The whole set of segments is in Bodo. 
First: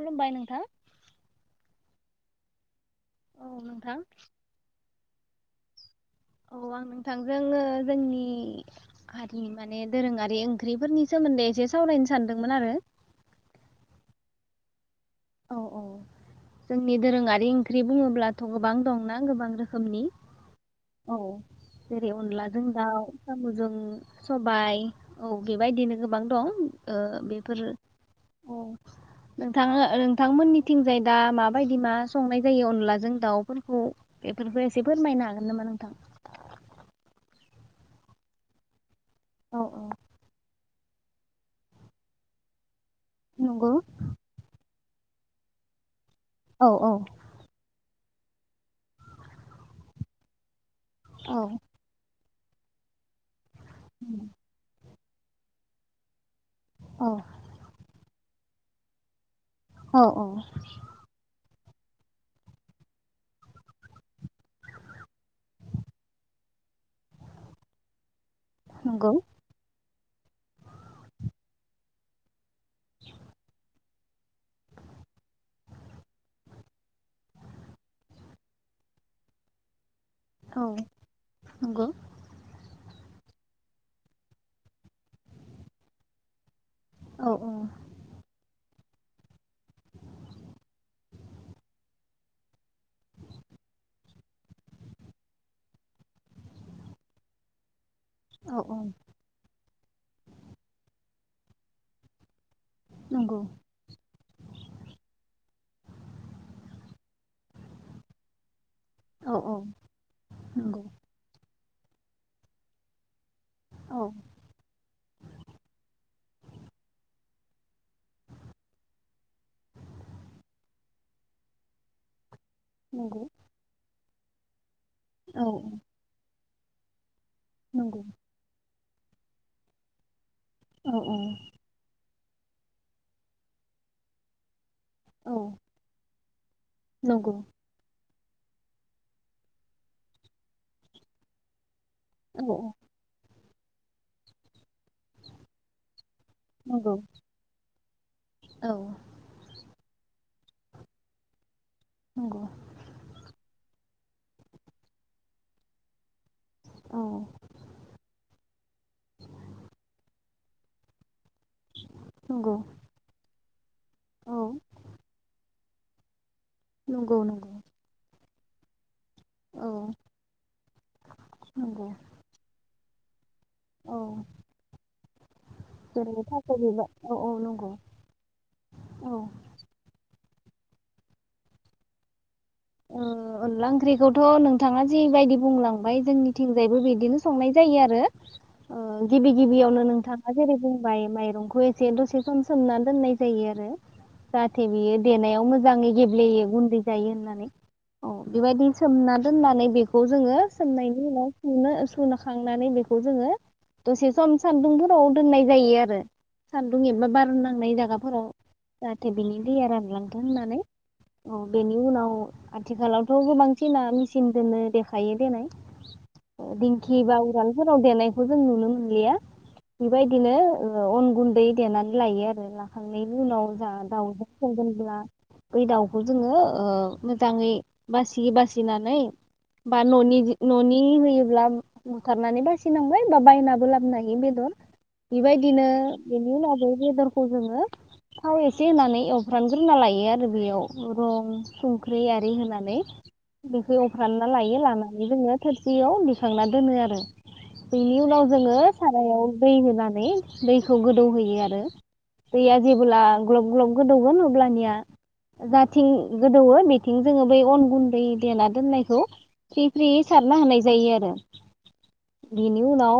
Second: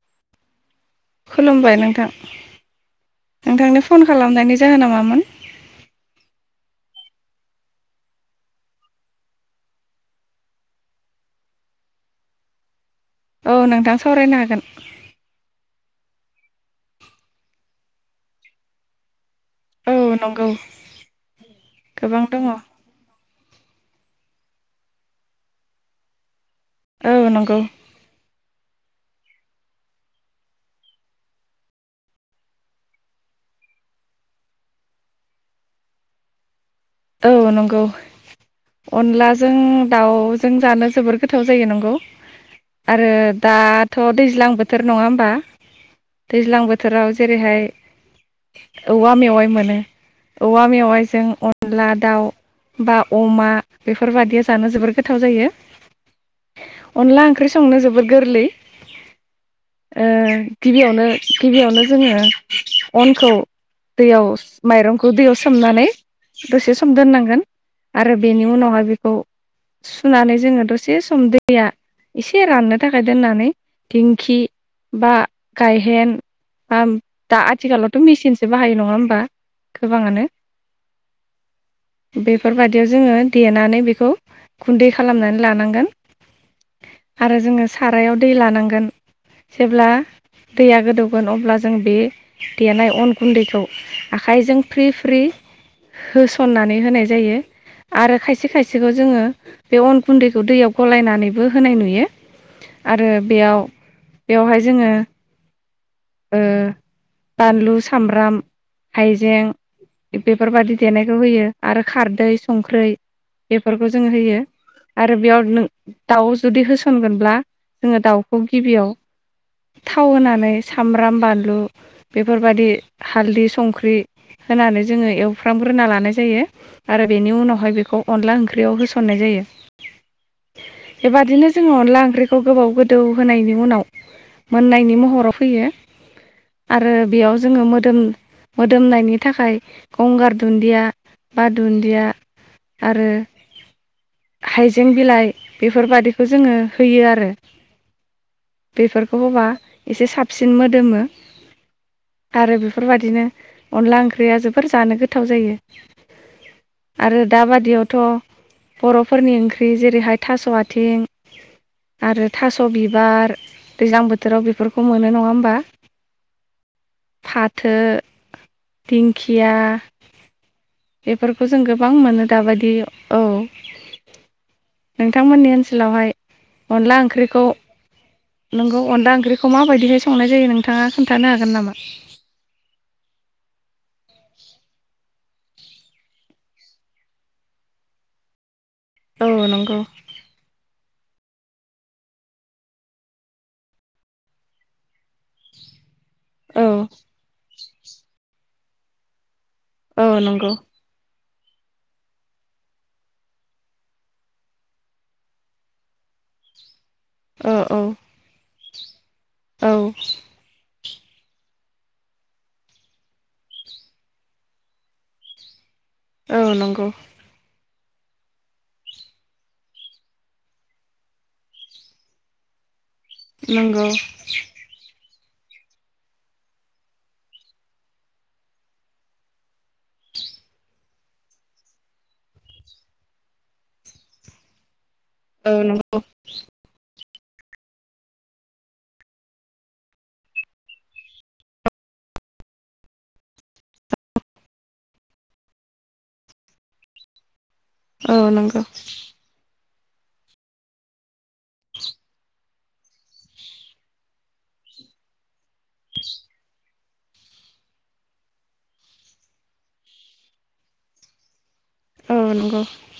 खुलुमबाय नोंथां खुलुमबाय नोंथां। औ नोंथांनो नोंथां फन खालामनायनि जाहोना मामोन औ आं नोंथांजों जोंनि हारि माने दोरोङारि ओंख्रिफोरनि सोमोन्दै एसे सावरायनो सानदोंमोन आरो औ नोंथां सावरायनो हागोन। औ औ जोंनि दोरोङारि ओंख्रि बुङोब्लाथ' गोबां दंना गोबां औ रोखोमनि नंगौ औ जेरै गोबां दङ औ अनलाजों दाव साम'जों सबाय औ बेबायदिनो गोबां दं नंगौ बेफोरो नोंथाङ नोंथांमोननिथिंजाय दा माबायदि मा संनाय जायो अनलाजों दाउफोरखौ बेफोरखौ एसे फोरमायना मोननोमोना [inaudible] [unintelligible] नोंथां औ नंगौ। अनलाजों औ औ दाउजों जानो जोबोर गोथाव जायो नंगौ आरो नंगौ दाथ' दैज्लां बोथोर बोथोर नङा होमबा? दैज्लां औ बोथोराव जेरैहाय औवा मेवाइ मोनो औवा मेवाइजों औ अन ला दाउ बा अमा बेफोरबादिया जानो जोबोर गो गोथाव जायो औ अनला ओंख्रि संनो जोबोद गोरलै [inaudible] औ औ [unintelligible] गिबियावनो गिबियावनो जोङो अनखौ दैयाव माइरंखौ दैयाव सोमनानै दसे सम दोननांगोन आरो ओमफ्राय बेनि उनावहाय नंगौ बेखौ सुनानै जोङो दसे सम दैया एसे राननो थाखाय दोननानै दिंखि बा गायहेन बा दा आथिखालावथ' मेसिनसो बाहायो नङा होमबा? गोबाङानो औ नंगौ बेफोर बादि जोङो देनानै बेखौ गुन्दै खालामनानै लानांगोन। औ आरो औ जोङो सारायाव दै लानांगोन जेब्ला दैया गोदौगोन अब्ला जों बे देनाय अन गुन्दैखौ आखाइजों फ्रि फ्रि होसननानै होनाय जायो। आरो खायसे औ औ खायसेखौ जोङो बे अन गुन्दैखौ दैयाव गलायनानैबो होनाय नुयो। आरो नंगौ बेयाव बेवहाय जोङो ओ बानलु सामब्राम औ औ हाइजें बे बादि नंगौ देनायखौ होयो। आरो खारदै संख्रै बेफोरखौ औ जों होयो आरो बेयाव नों दाउ जुदि होसनगोनब्ला जोङो दाउखौ गिबियाव थाव होनानै सामब्राम बानलु बे फोरबायदि नंगौ हालदै संख्रि होनानै जोङो एल औ औ फ्राम ग्रोना लानाय जायो। आरो बेनि उनावहाय बेखौ नंगौ अनला ओंख्रियाव होस खननाय जायो औ बेबादिनो जोङो अनला ओंख्रि खौ गोबाव गोदौ होनायनि उनाव मोननायनि महराव औ फैयो। आरो नंगौ बेयाव जोङो मोदोम मोदोमनायनि थाखाय गंगार दुन्दिया बा दुन दिया औ नंगौ आरो हाइजें बिलाइ बेफोरबादि खो जोङो औ नंगौ होयो आरो औ बेफोरखौ होबा एसे साब सिन मोदोमो नंगौ आरो बेफोरबादिनो अनला ओंख्रिया जोबोर जानो गोथाव जायो औ आरो दाबादियावथ। बरफोरनि ओंख्रि जेरै‌ हा थास आथें आरो नंगौ थास बिबार दैज्लां बोथोराव बेफोरखौ मोनो नङा होमबा नंगौ फाथो दिंखिया औ बेफोरखौ जों नंगौ गोबां मोनो दाबादियाव। औ। औ नोंथांमोननि ओन सोलावहाय जेरै थास' बिबार अनला औ औ ओंख्रिखौ नंगौ नंगौ औ अनला ओंख्रिखौ मा बायदिहाय सं संनाय जायो नोंथाङा खोन्थानो हागोन नामा। ओ अनला ओंख्रिखौथ नोंथाङा जिबायदि बुंलांबाय जोंनिथिंजायबो बिदिनो संनाय जायो आरो ओ गिबि औ नंगौ गिबियावनो नोंथाङा जेरै बुंबाय माइ। रंखौ एसे दसे सम सोमना दोननाय जायो आरो जाहाथे बियो देनायाव मोजाङै। गेब्लेयो औ गुन्दै जायो होननानै। औ बेबायदि सोमना दोननानै बेखौ औ जोङो नंगौ सोमनायनि उनाव सुनो सुनो खांनानै बेखौ जोङो दसे सम सान्दुंफोराव दोननाय जायो आरो दुं एबा बार औ नांनाय औ जायागाफोराव। बिनि दैया औ रानलांथों होननानै। औ बेेनि उनाव आथिखालावथ गोबांसिना मेसिन दोननो देखायो देनाय औ ओ नंगौ दिंखि बा उराल फोराव देनायखौ जों नुनो मोनलिया बेबायदिनो अन गुन्दै देनानै लायो आरो ला थांनायनि उनाव जा नंगौ दाउजों सगोनब्ला बै दाउखौ जोङो ओमम जाङै बासि बासिनानै बा न'नि न'नि होयोब्ला बुथारनानै बासिनांबाय, बा बायनाबो लाबनो हायो बेदर। औ बेबायदिनो नंगौ बेनि उनावबोै बेदर खौ जोङो थाव एसे होनानै एवफ्रामगोरना लायो आरो बेयाव, रं, सं ख्रि आरि होनानै बेखौ एवफ्रामना लायो लानानै जोङो थोरसियाव बिखांना दोनो आरो। बेनि औ उनाव जोङो नंगौ सारायाव दै होनान नै दैखौ गोदौ होयो आरो दैया जेबोला ग्लब ग्लब गोदौगोन अब्लानिया जाथिं गोदौयो बि थिं जोङो बै अन गुन्दै देना दोननायखौ फ्रि फ्रियै सारना होनाय जायो आरो। औ नंगौ बिनि उनाव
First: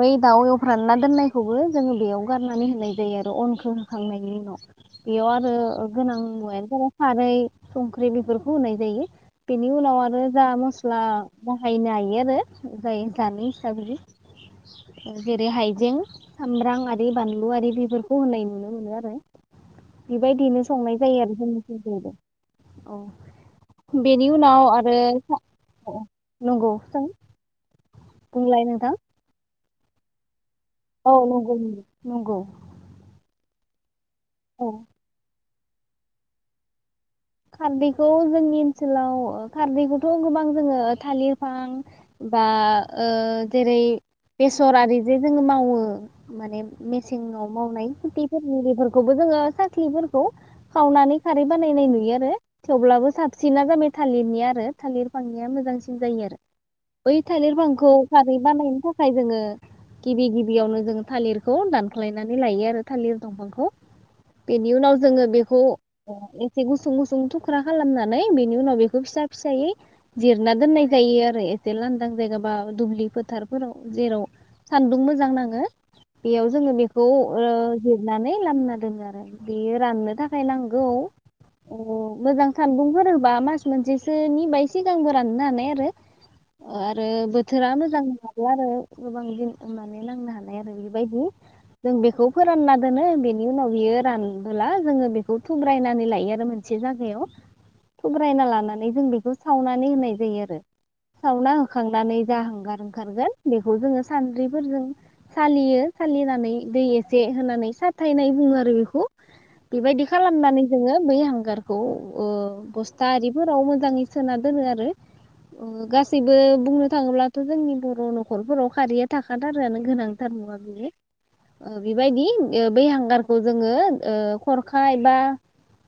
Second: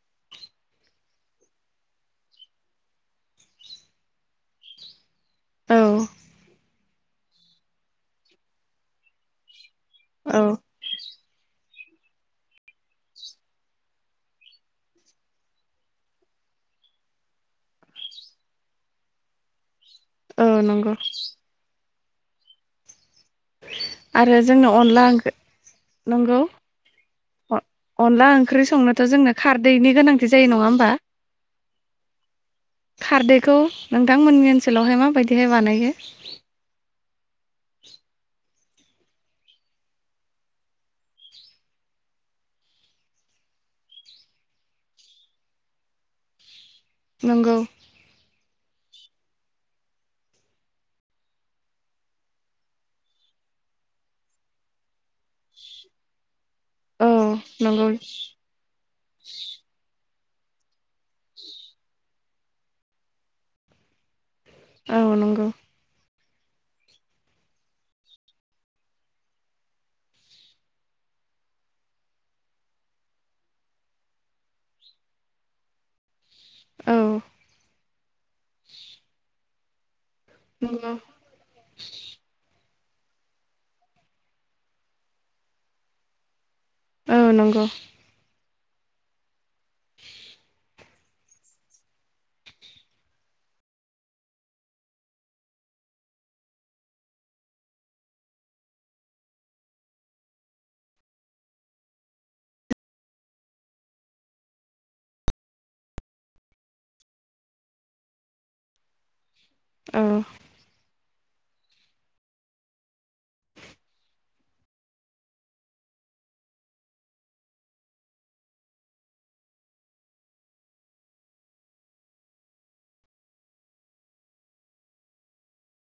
बै दाउ एवफ्रामना दोननायखौबो जोङो बेयाव गारनानै होनाय जायो आरो अनखो होखांनायनि उनाव। बेयाव आरो औ गोनां मुवायानो जाबाय खारै, संख्रि बिफोरखौ होनाय जायो। बि नि उनाव आरो औ जा मस्ला बाहायनो हायो आरो जाय जानाय हिसाबै जेरै हाइजें सामब्रां आरि बानलु आरि बेफोरखौ होनाय नुनो मोनो आरो। औ बिबायदिनो नंगौ संनाय जायो आरो जोंनिथिं। औ दे। औ। बेनि आरो उनाव जोंनो आरो अनला ओंख्रि स नंगौ सों? अनला ओंख्रि बुंलाय नोंथां संनोथ' जोंनो खार दैनि गोनांथि जायो नङा होमबा औ नंगौ नंगौ नंगौ। खौ नोंथांमोननि औ ओनसोलावहाय मा बायदिहाय बानायो? खारदैखौ जोंनि ओनसोलाव खारदैखौथ' गोबां जोङो थालिर बिफां बा ओ जेरै बेसर आरि जे जोङो मावो, माने मिसेङाव नंगौ मावनाय, बेफोर बेफोरखौबो जोङो साख्लिफोरखौ सावनानै खारै बानायनाय नुयो आरो। थेवब्लाबो साबसिना जाबाय थालिरनि आरो थालिर बिफांनिया मोजांसिन जायो आरो। औ बै थालिर नंगौ फांखौ खारै बानायनो थाखाय जोङो गिबि गिबियावनो जों थालिरखौ दानख्लायनानै लायो आरो थालिर दंफांखौ। बेनि उनाव औ जोङो नंगौ बेखौ एसे गुसुं गु थसुं थुख्रा खालामनानै, बेनि उनाव बेखौ फिसा फिसायै जिरना दोननाय जायो आरो एसे लांदां जायगा बा दुब्लि फोथारफोराव जेराव सानदुं मोजां नाङो। बेयाव जोङो औ बेखौ ओ नानै लामना दोनो आरो। बेयो राननो था खाय नांगौ नंगौ अ मोजां सानदुंफोर होबा मास मोनसेसोनि बाय सिगांबो राननो हानाय आरो अ आरो औ नंगौ बोथोरा मोजां नङा आरो गोबां दिन होनानै नांनो हानाय आरो बे बेबायदि जों बेखौ फोरानना दोनो बेनि उनाव बियो रानबोला जोङो बेखौ थुब्रायनानै लायो आरो मोन से जागायाव थुब्रायना लानानै जों बेखौ सावनानै होनाय जायो आरो सावना होखांनानै जा हांगार ओंखारगोन बेखौ जोङो सानद्रिफोरजों सालियो सालिनानै दै एसे होनानै साथायनाय बुङो आरो बेखौ औ बेबायदि खालामनानै जोङो बै हांगार खौ ओ बस्था आरिफोराव मोजाङै सोना दोनो आरो ओ गासैबो बुंनो थाङोब्लाथ' जोंनि बर' न'खरफोराव खारैया थाखाथारोआानो गोनांथार मुवा बेनो ओ बेबायदि बे हांगारखौ जोङो ओ खरखाय एबा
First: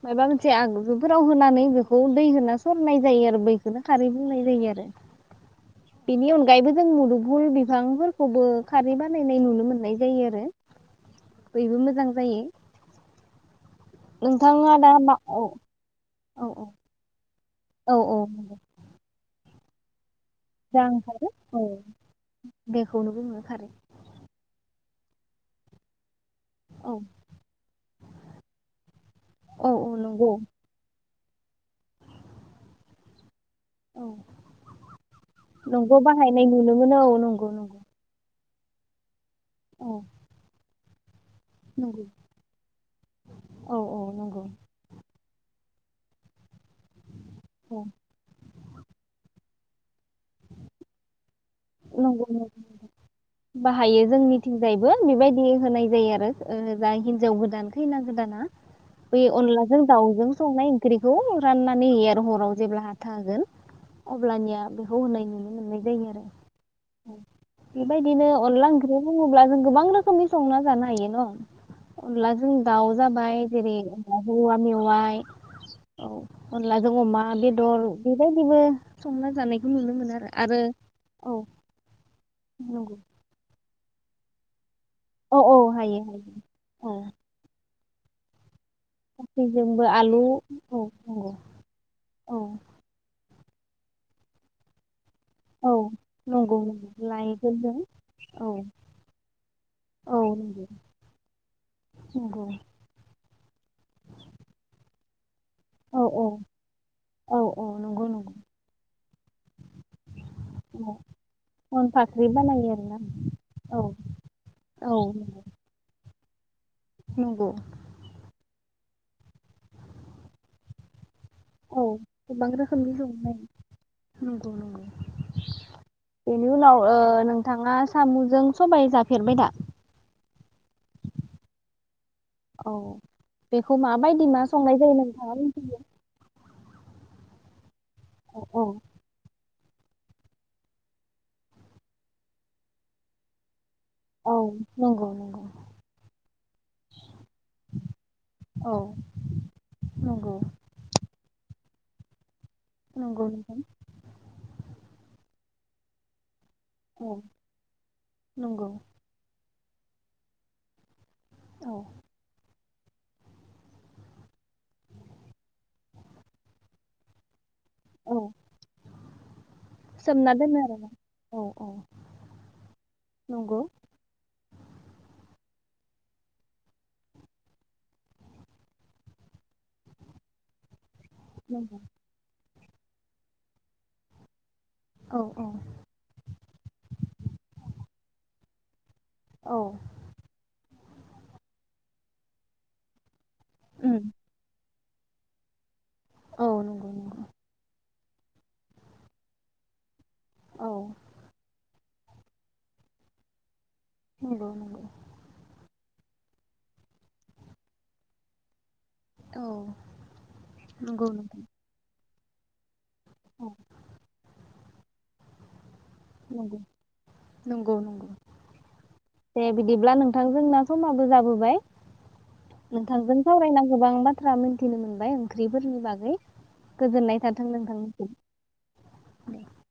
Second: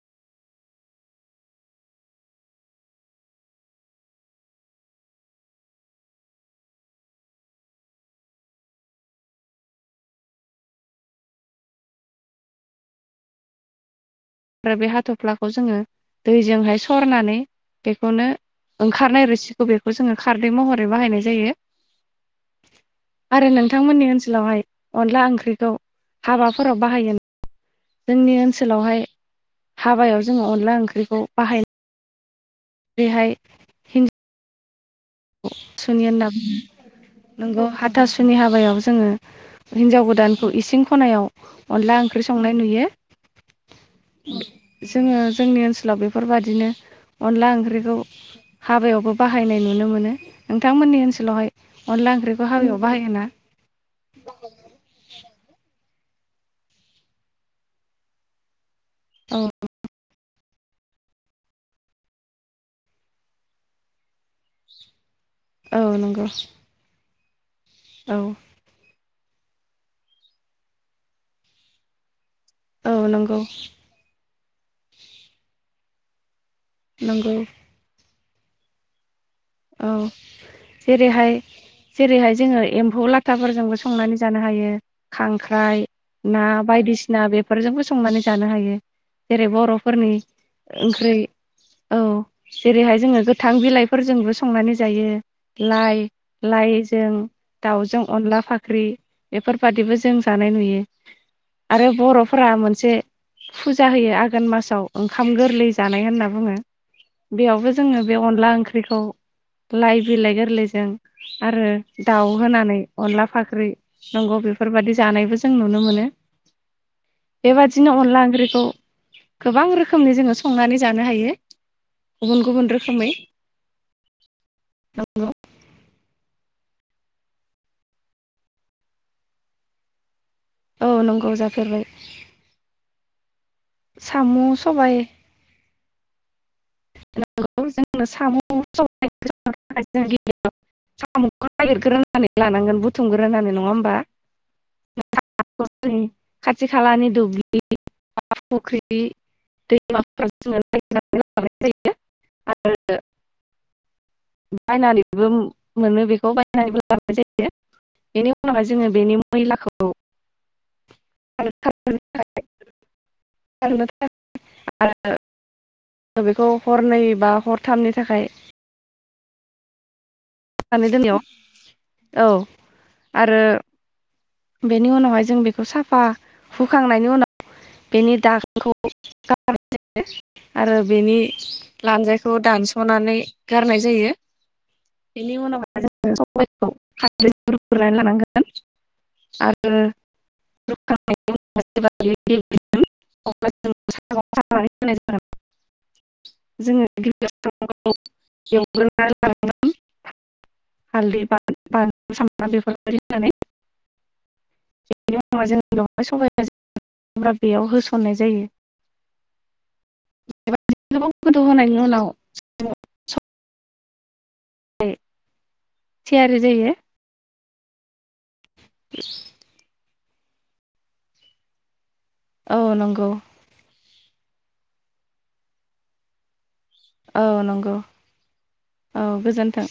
माबा मोनसे एसे आगजुफोराव होनानै बेखौ दै होना सरनाय जायो आरो बैखौनो खारै बुंनाय जायो आरो बेनि अनगायैबो जों मुदुफुल बिफांफोरखौबो खारै बानायनाय नुनो मोननाय जायो आरो बैबो मोजां जायो नोंथाङा आरो बे दा मा अ हाथ'फ्लाखौ जोङो दैजोंहाय सरना नानै बेखौनो ओंखारनाय रोसि खौ बेखौ जोङो खारदै जा महरै बाहायनाय ओंखारो जायो औ बेखौनो बुङो आरो खारै नोंथांमोननि ओनसोलावहाय अनला ओंख्रिखौ हाबाफोराव औ बाहायो जोंनि ओनसोलावहाय औ औ हाबायाव नंगौ जोङो अनला ओं ख्रिखौ बाहाय बेहाय हिं औ नंगौ सुनि होनना बाहायनाय नुनो बुङो मोनो औ नंगौ नोंगौ नंगौ हाथा सुनि हाब हाबायाव जोङो औ हिनजाव गोदानखौ इसिं खनायाव अनला नंगौ ओंख्रि संनाय नुयो औ औ नंगौ जोङो जोंनि ओनसोलाव बेफोरबायदिनो अनला औ ओंख्रिखौ हाबायावबो बाहायनाय नुनो मोनो नोंथांमोननि ओनसोलावहाय अनला नंगौ ओंख्रिखौ हाबायाव नंगौ बाहायोना बाहायो जोंनिथिंजायबो बेबायदि होनाय जायो आरो ओ जा हिनजाव गोदान खैना गोदाना बे औ अनलाजों दाउजों संनाय ओंख्रिखौ राननानै होयो आरो हराव जेब्ला हाथा होगोन अब्लानिया बेखौ होनाय नु औ नंगौ औ औ बेबायदिनो अनला ओंख्रि बुङोब्ला जों गोबां रोखोमनि संना जानो हायो न अनलाजों औ नंगौ दावजाबाय जेरै अनलाजों औवा मेवाय औ अनलाजों अमा नंगौ बेदर बेबायदिबो संना जानायखौ नुनो औ मोनो आरो आरो जेरैहाय औ जेरैहाय जोङो नंगौ एम्फौ लाथाफोरजोंबो संना संनानै जानो हायो औ औ खांख्राइ हायो हायो ना औ बायदिसिना बेफोरजोंबो सं संनानै जानो हायो जेरै गासैजोंबो बर'फोरनि आलु औ ओंख्रि नंगौ औ जेरैहाय जोङो गो थां बिलाइफोरजोंबो संनानै जायो औ लाइ नंगौ नंगौ लाइजों लाइफोरजों दाउजों अनला औ फाख्रि बेफोरबादिबो जों औ जानाय नंगौ नुयो आरो नंगौ बर'फोरा मोनसे फुजा होयो आघोन मासाव ओंखा ओंखाम गोरलै औ जानाय औ होनना बुङो औ औ बेयावबो नंगौ जोङो बे नंगौ अनला ओंख्रिखौ लाइ बिलाइ गोरलैजों औ आरो अन फाख्रि दाउ बानायो होनानै आरोना अनला फाख्रि औ नंगौ औ बेफोरबायदि जानायबो जों नुनो मोनो नंगौ बेबादिनो अनला ओंख्रिखौ गोबां रोखोमनि जोङो संनानै जानो हायो औ गुबुन गोबां गुबुन रोखोमनि रोखोमै दंमोन नंगौ नंगौ बेनो उनाव ओ नोंथाङा साम'जों सबाय जाफेरबाय दा औ नंगौ जाफेरबाय औ बेखौ माबायदि मा साम' संनाय जायो नोंथाङा मिथियो [unintelligible] आंनो सामु औ औ सबायजों गिबियाव सामुखौ नागिरग्रोनानै लानांगोन बुथुमग्रोनानै नङा होम बा औ नंगौ नंगौ [unintelligible] खाथि खालानि दुब्लि औ फुख्रि नंगौ दैमाफोर [unintelligible] जायो आरो नंगौ नोंथां बायनानैबो मो मोनो बेखौ बाय नानैबो औ जायो बेनि उनावहाय नंगौ जोङो बेनि मैलाखौ औ [inaudible] औ [unintelligible] बेखौ हरनै बा हर थामनि औ थाखाय सोमना दोनो आरो नानै दोननायाव औ औ औ आरो नंगौ बेनि उनावहाय जों बेखौ साफा हुखांनायनि उनाव बेनि दागोनखौ गार जायो आरो बेनि नंगौ लान्जायखौ दानस सनानै गारनाय जायो। औ बेनि औ उनावहाय जोङो [unintelligible] होनानै लानांगोन औ आरो [unintelligible] अब्ला जों [unintelligible] होनाय उम जागोन। जोङो [unintelligible] औ नंगौ एव नंगौ एवग्रोनानै लानांगोन हालदै बा औ बानल सामब्राम बेफोरबायदि होनानै नंगौ नंगौ उनावहाय सबाया जोंना बेयाव होसननाय जायो। औ बेबायदिनो नंगौ गोबाव गोदौ नोंथां होनायनि उनाव औ [unintelligible] थियारि नंगौ जायो नंगौ नंगौ दे बिदिब्ला नोंथां जोंना समाबो जाबोबाय औ नंगौ नोंथांजों सावरायना गोबां बाथ थ्रा मिथिनो मोनबाय ओंख्रिफोरनि बागै। गोजोननाय औ थाथों नंगौ नोंथांनिसिम औ दे गोजोन्थों